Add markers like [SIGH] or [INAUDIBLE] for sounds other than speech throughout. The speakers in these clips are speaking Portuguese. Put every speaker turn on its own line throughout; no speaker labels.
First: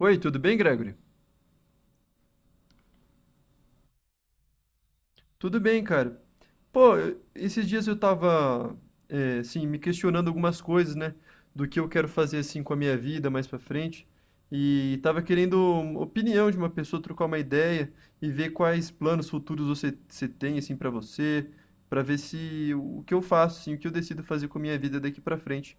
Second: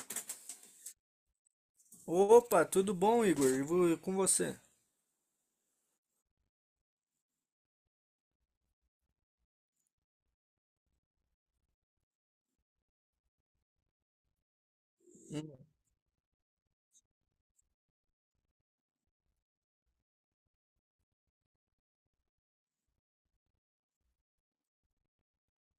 Oi, tudo bem, Gregory?
Opa, tudo bom, Igor? E com você?
Tudo bem, cara. Pô, esses dias eu tava, assim, me questionando algumas coisas, né? Do que eu quero fazer, assim, com a minha vida mais pra frente. E tava querendo
Hum.
uma opinião de uma pessoa, trocar uma ideia e ver quais planos futuros você tem, assim, pra você, pra ver se o que eu faço, assim, o que eu decido fazer com a minha vida daqui pra frente.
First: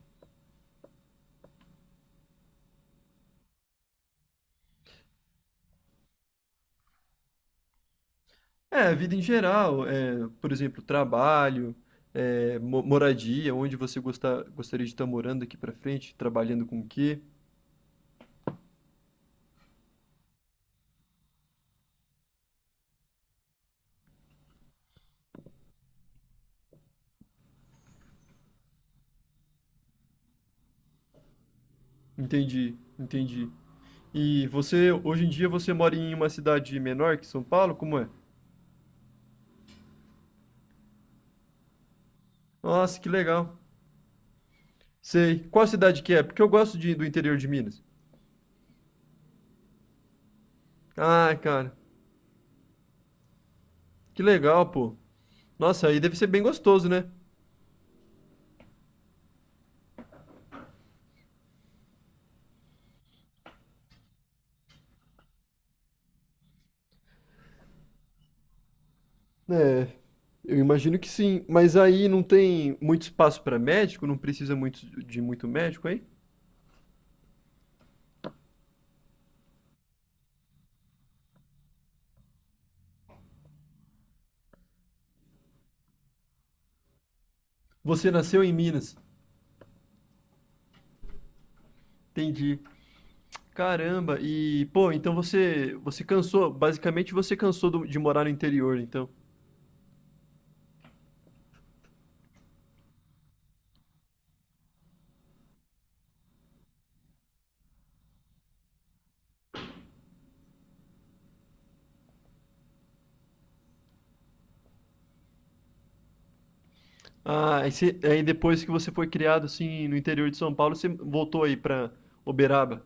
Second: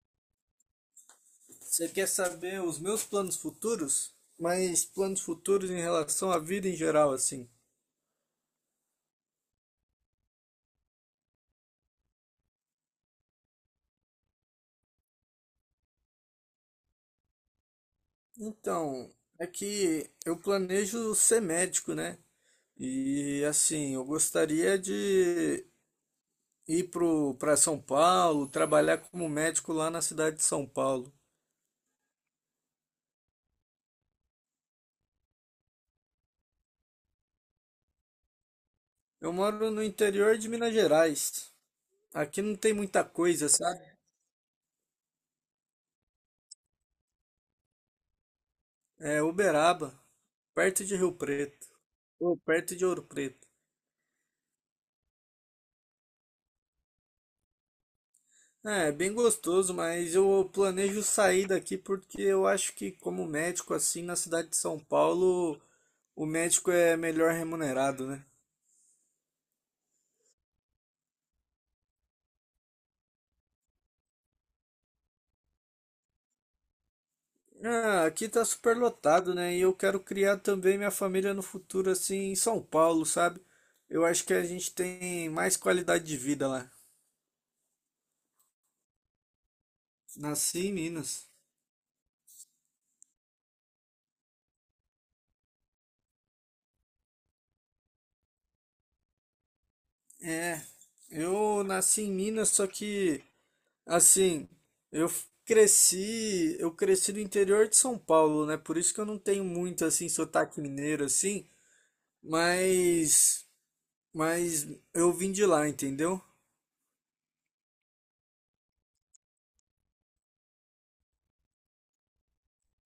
Você quer saber os meus planos futuros? Mas planos futuros em relação à vida em geral, assim.
É, a vida em geral, por exemplo, trabalho, moradia, onde gostaria de estar morando aqui pra frente, trabalhando com o quê?
Então, é que eu planejo ser médico, né? E assim, eu gostaria de ir para São Paulo, trabalhar como médico lá na cidade de São Paulo.
Entendi, entendi. E você, hoje em dia, você mora em uma cidade menor que São Paulo? Como é?
Eu moro no interior de Minas Gerais. Aqui não tem
Nossa,
muita
que
coisa,
legal.
sabe?
Sei. Qual cidade que é? Porque eu gosto do interior de Minas.
É Uberaba, perto de Rio
Ah,
Preto,
cara,
ou perto de Ouro Preto.
que legal, pô. Nossa, aí deve ser bem gostoso, né?
É, é bem gostoso, mas eu planejo sair daqui porque eu acho que como médico assim na cidade de São Paulo, o médico é melhor remunerado, né?
É, eu imagino que sim. Mas aí não tem muito espaço pra médico? Não precisa muito médico aí?
Ah, aqui tá super lotado, né? E eu quero criar também minha família no futuro assim em São Paulo, sabe? Eu acho que a gente tem mais qualidade de vida lá.
Você nasceu em Minas.
Nasci em Minas.
Entendi. Caramba, e pô, então você cansou, basicamente você cansou de morar no interior, então.
É, eu nasci em Minas, só que assim, eu cresci no interior de São Paulo, né? Por isso que eu não tenho muito assim sotaque mineiro assim, mas mas eu vim de lá, entendeu?
Ah, aí, aí depois que você foi criado assim no interior de São Paulo, você voltou aí pra Uberaba.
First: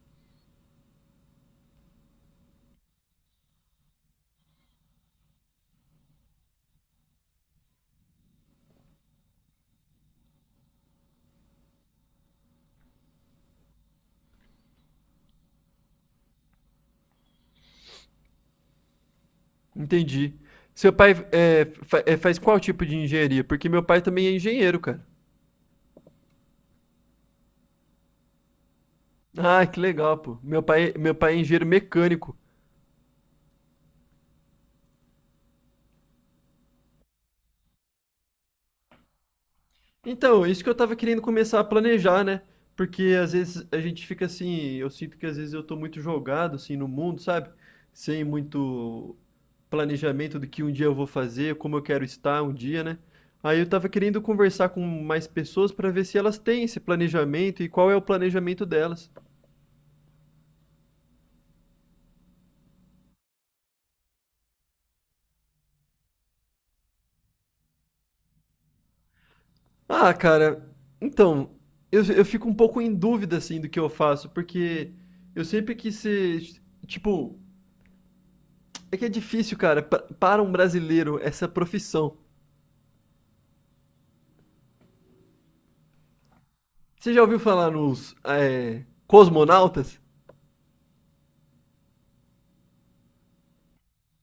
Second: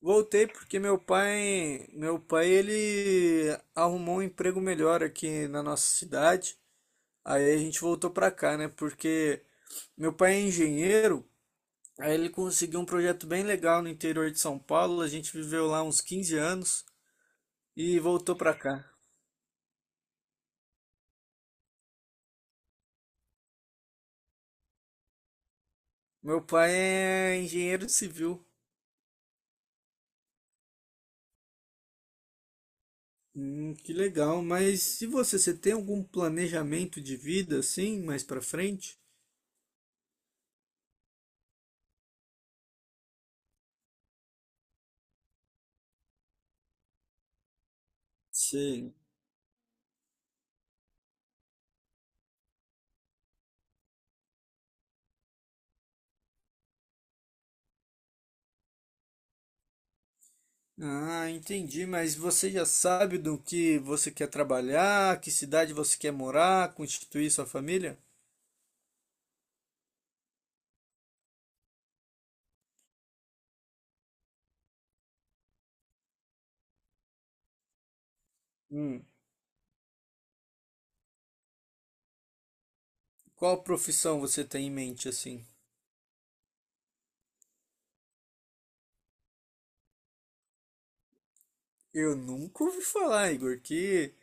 Voltei porque meu pai ele arrumou um emprego melhor aqui na nossa cidade. Aí a gente voltou pra cá, né? Porque meu pai é engenheiro, aí ele conseguiu um projeto bem legal no interior de São Paulo, a gente viveu lá uns 15 anos e voltou pra cá.
Entendi. Seu pai faz qual tipo de engenharia? Porque meu pai também é engenheiro, cara.
Meu pai é engenheiro civil.
Ah, que legal, pô. Meu pai é engenheiro mecânico.
Que legal. Mas se você tem algum planejamento de vida assim, mais pra frente?
Então, é isso que eu tava querendo começar a planejar, né? Porque às vezes a gente fica assim, eu sinto que às vezes eu tô muito jogado assim no mundo, sabe? Sem
Sim.
muito planejamento do que um dia eu vou fazer, como eu quero estar um dia, né? Aí eu tava querendo conversar com mais pessoas pra ver se elas têm esse planejamento e qual é o planejamento delas.
Ah, entendi. Mas você já sabe do que você quer trabalhar, que cidade você quer morar, constituir sua família?
Ah, cara, então, eu fico um pouco em dúvida assim do que eu faço, porque eu sempre quis ser, tipo, é que
Hum.
é difícil, cara, para um brasileiro essa profissão.
Qual profissão você tem em mente assim?
Você já ouviu falar nos cosmonautas?
Eu nunca ouvi falar, Igor. Que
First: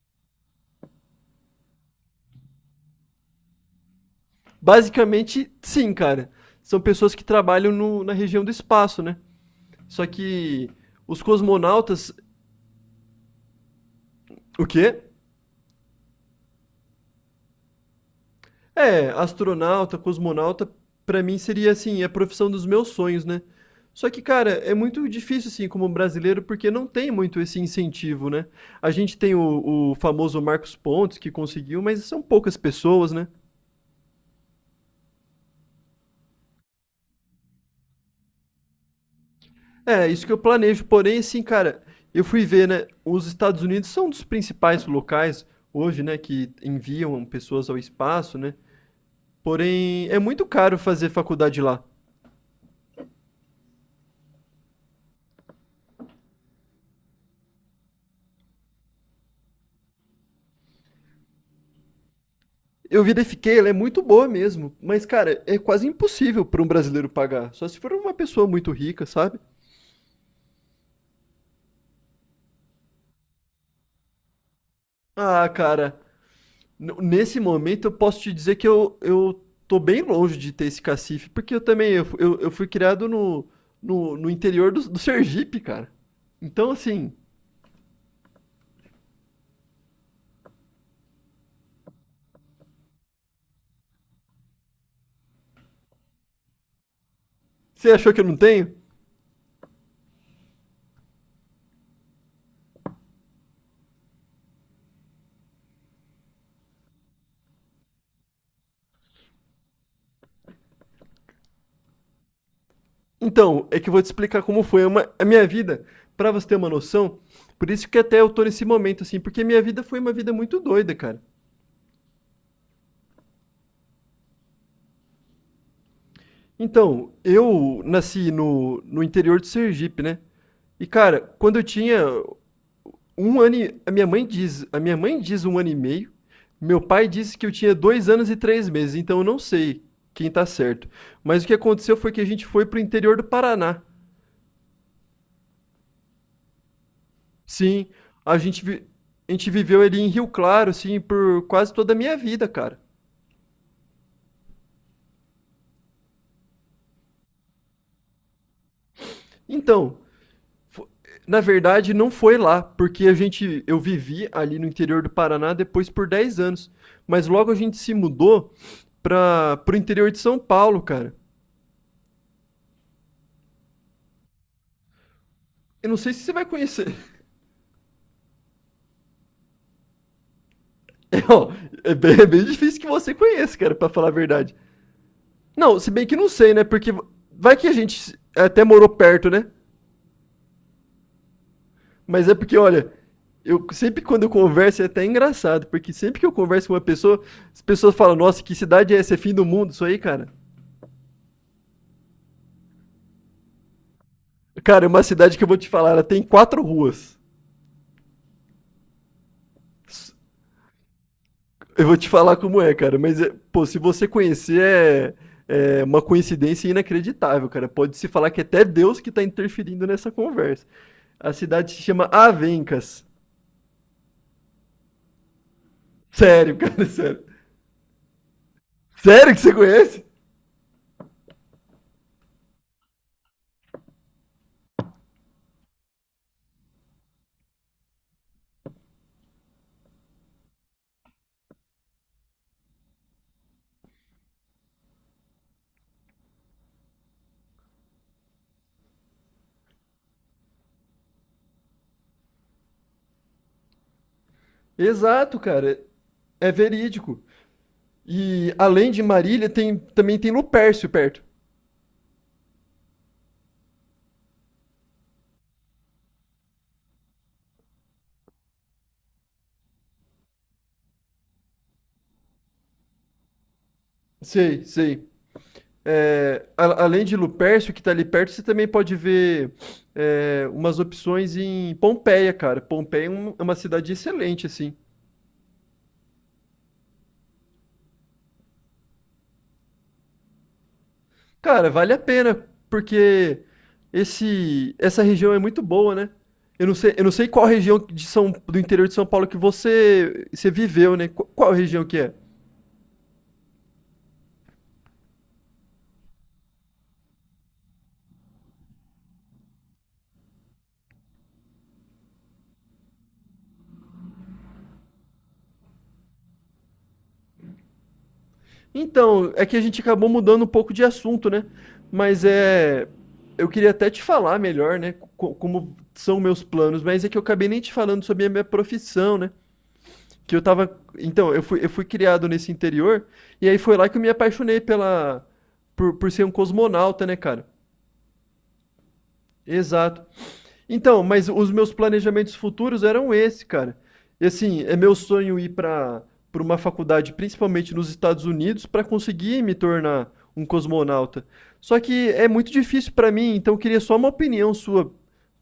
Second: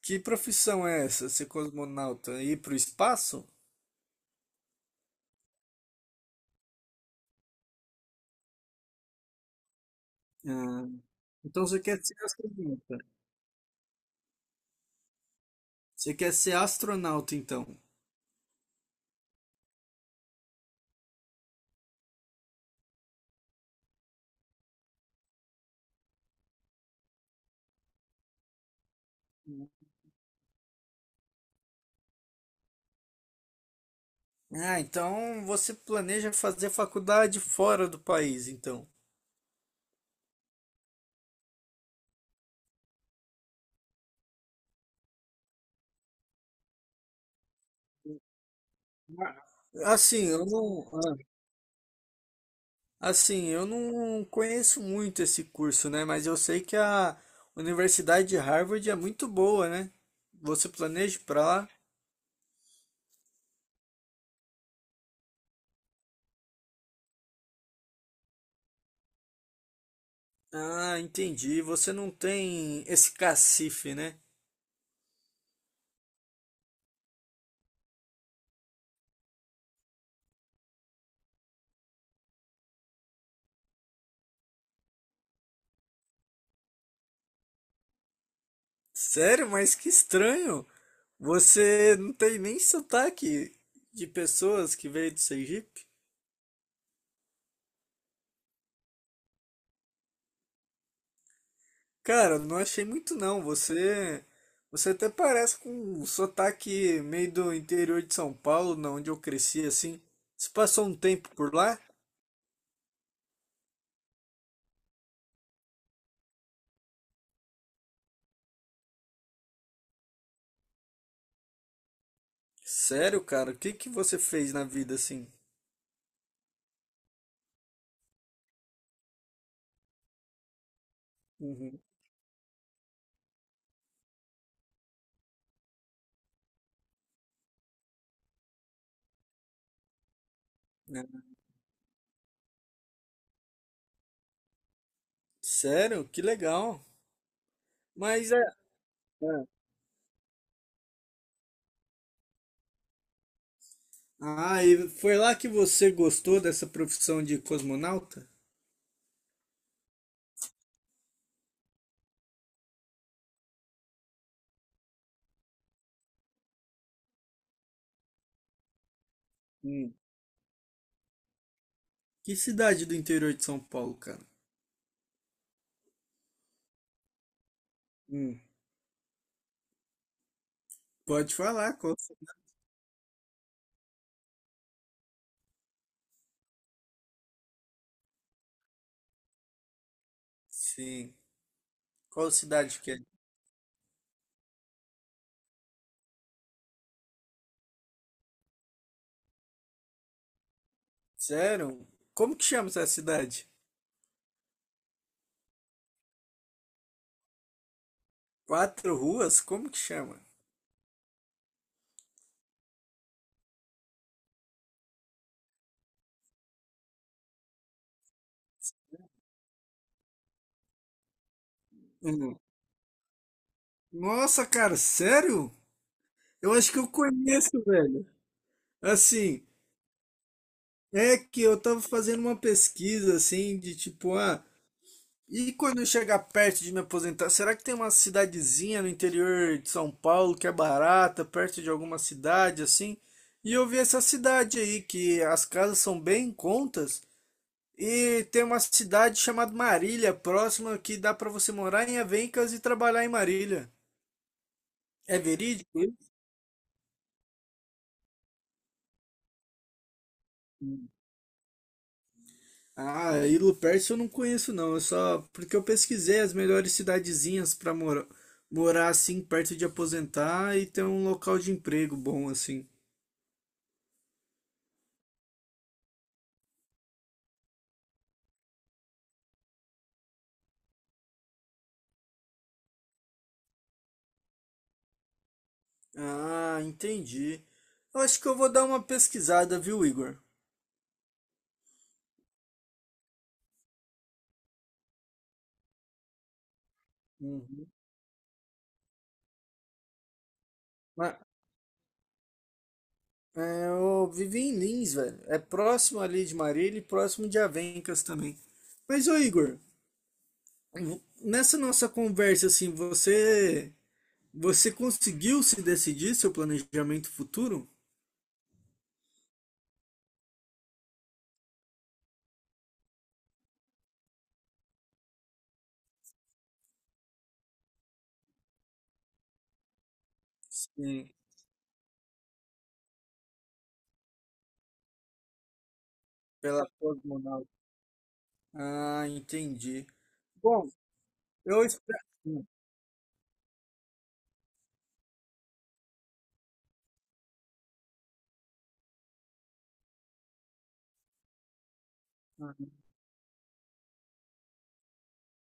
que profissão é essa? Ser cosmonauta? Ir pro espaço?
Basicamente, sim, cara. São pessoas que trabalham na região do espaço, né? Só que
Ah,
os
então você quer
cosmonautas.
ser astronauta?
O quê?
Você quer ser astronauta, então?
É, astronauta, cosmonauta, pra mim seria assim, a profissão dos meus sonhos, né? Só que, cara, é muito difícil, assim, como brasileiro, porque não tem muito esse incentivo, né? A gente tem o famoso Marcos Pontes, que conseguiu, mas são poucas pessoas, né?
Ah, então você planeja fazer faculdade fora do país, então.
É, isso que eu planejo. Porém, assim, cara, eu fui ver, né? Os Estados Unidos são um dos principais locais hoje, né? Que enviam pessoas ao espaço, né?
Ah,
Porém, é
assim,
muito caro fazer faculdade lá.
eu não conheço muito esse curso, né? Mas eu sei que a Universidade de Harvard é muito boa, né? Você planeja ir pra lá?
Eu verifiquei, ela é muito boa mesmo. Mas, cara, é quase impossível para um brasileiro pagar. Só se for uma pessoa muito rica, sabe?
Ah, entendi. Você não tem esse cacife, né?
Ah, cara, Nesse momento, eu posso te dizer que eu tô bem longe de ter esse cacife, porque eu também eu, fu- eu fui criado no interior do Sergipe, cara. Então, assim,
Sério? Mas que estranho. Você não tem nem sotaque de pessoas que veio do Sergipe?
você achou que eu não tenho?
Cara, não achei muito não. Você até parece com um sotaque meio do interior de São Paulo, na onde eu cresci assim. Você passou um tempo por lá?
Então, é que eu vou te explicar como foi uma a minha vida, pra você ter uma noção. Por isso que até eu tô nesse momento, assim, porque minha vida foi uma vida muito doida, cara.
Sério, cara, o que que você fez na vida assim?
Então, eu nasci no interior do Sergipe, né? E, cara, quando eu
Uhum.
tinha 1 ano e... A minha mãe diz 1 ano e meio. Meu pai disse que eu tinha 2 anos e 3 meses, então eu não sei quem tá certo.
Né?
Mas o que aconteceu foi que a gente foi pro interior do Paraná.
Sério? Que legal.
Sim,
Mas
a
é.
gente, vi-
É.
a gente viveu ali em Rio Claro, assim, por quase toda a minha vida, cara.
Ah, e foi lá que você gostou dessa profissão de cosmonauta?
Então, fo- na verdade, não foi lá, porque eu vivi ali no interior do Paraná depois por 10 anos. Mas logo a gente se mudou para pro
Hum.
interior de São Paulo, cara.
Que cidade do interior de São Paulo, cara?
Eu não sei se você vai conhecer.
Hum. Pode
Ó,
falar,
é
qual?
bem, é bem difícil que você conheça, cara, pra falar a verdade. Não, se bem que não sei, né? Porque vai que a gente até morou perto, né?
Sim.
Mas
Qual
é porque,
cidade que
olha,
é?
eu sempre quando eu converso é até engraçado, porque sempre que eu converso com uma pessoa, as pessoas falam, nossa, que cidade é essa? É fim do mundo isso aí, cara?
Sério? Como que chama essa cidade?
Cara, é uma cidade que eu vou te falar, ela tem quatro ruas.
Quatro ruas? Como que chama?
Eu vou te falar como é, cara, mas, pô, se você conhecer, é uma coincidência inacreditável, cara. Pode-se falar que é até Deus que tá interferindo nessa conversa. A cidade se chama
Uhum.
Avencas.
Nossa, cara, sério? Eu
Sério,
acho que
cara, [LAUGHS]
eu
sério.
conheço, velho.
Sério que
Assim,
você conhece?
é que eu tava fazendo uma pesquisa assim de tipo, e quando eu chegar perto de me aposentar, será que tem uma cidadezinha no interior de São Paulo que é barata, perto de alguma cidade assim? E eu vi essa cidade aí que as casas são bem em contas. E tem uma cidade chamada Marília, próxima, que dá para você morar em Avencas e trabalhar em Marília. É
Exato,
verídico
cara.
isso?
É verídico. E além de Marília, também tem Lupércio perto.
Ah, e Lupercio eu não conheço não, é só porque eu pesquisei as melhores cidadezinhas para morar, assim perto de aposentar e ter um local de emprego bom assim.
Sei, sei. É, além de Lupercio, que tá ali perto, você também pode ver umas opções em Pompeia, cara. Pompeia é uma cidade excelente, assim.
Ah, entendi. Eu acho que eu vou dar uma pesquisada, viu, Igor?
Cara, vale a pena, porque essa região é muito boa, né? Eu não sei qual
Uhum.
região de do interior de São Paulo que você viveu, né?
Mas,
Qual, região que é?
eu vivi em Lins, velho. É próximo ali de Marília e próximo de Avencas também. Mas, ô Igor, nessa nossa conversa, assim, você conseguiu se decidir seu planejamento futuro?
Então, é que a gente acabou mudando um pouco de assunto, né? Mas é. Eu queria até te falar melhor, né? Como são meus planos, mas é que eu acabei nem te falando sobre a minha profissão, né? Que eu tava.
Sim,
Então, eu fui criado nesse interior, e aí foi lá que eu me apaixonei pela. Por ser um
pela
cosmonauta, né,
pós-monal.
cara?
Ah, entendi.
Exato.
Bom,
Então, mas os
eu
meus
espero.
planejamentos futuros eram esse, cara. E assim, é meu sonho ir para uma faculdade, principalmente nos Estados Unidos, para conseguir me tornar um cosmonauta. Só que é muito difícil para mim, então eu queria só uma opinião sua.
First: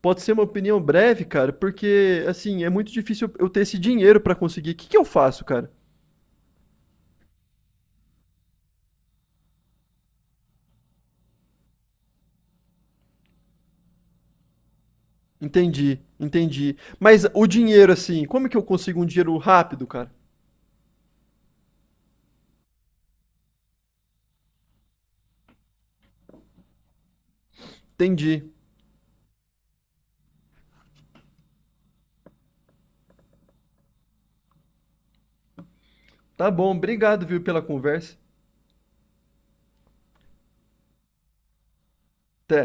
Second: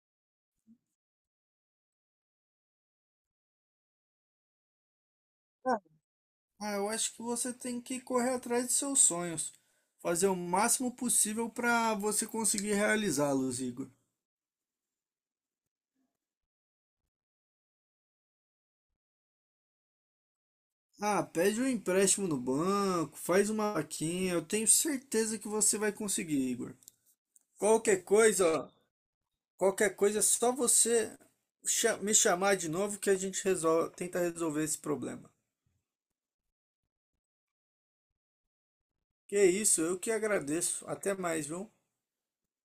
Pode ser uma opinião breve, cara, porque assim, é muito difícil eu ter esse dinheiro para conseguir. O que que eu faço, cara?
Ah, eu acho que você tem que correr atrás dos seus sonhos, fazer o máximo possível para você conseguir realizá-los, Igor.
Entendi, entendi. Mas o dinheiro, assim, como que eu consigo um dinheiro rápido, cara?
Ah, pede um empréstimo no banco, faz uma vaquinha, eu tenho certeza que você vai conseguir, Igor. Qualquer
Entendi.
coisa, ó, Qualquer coisa é só você me chamar de novo que a gente resolve, tenta resolver esse problema.
Tá bom, obrigado, viu, pela conversa.
Que é isso, eu que agradeço. Até mais, viu?
Até.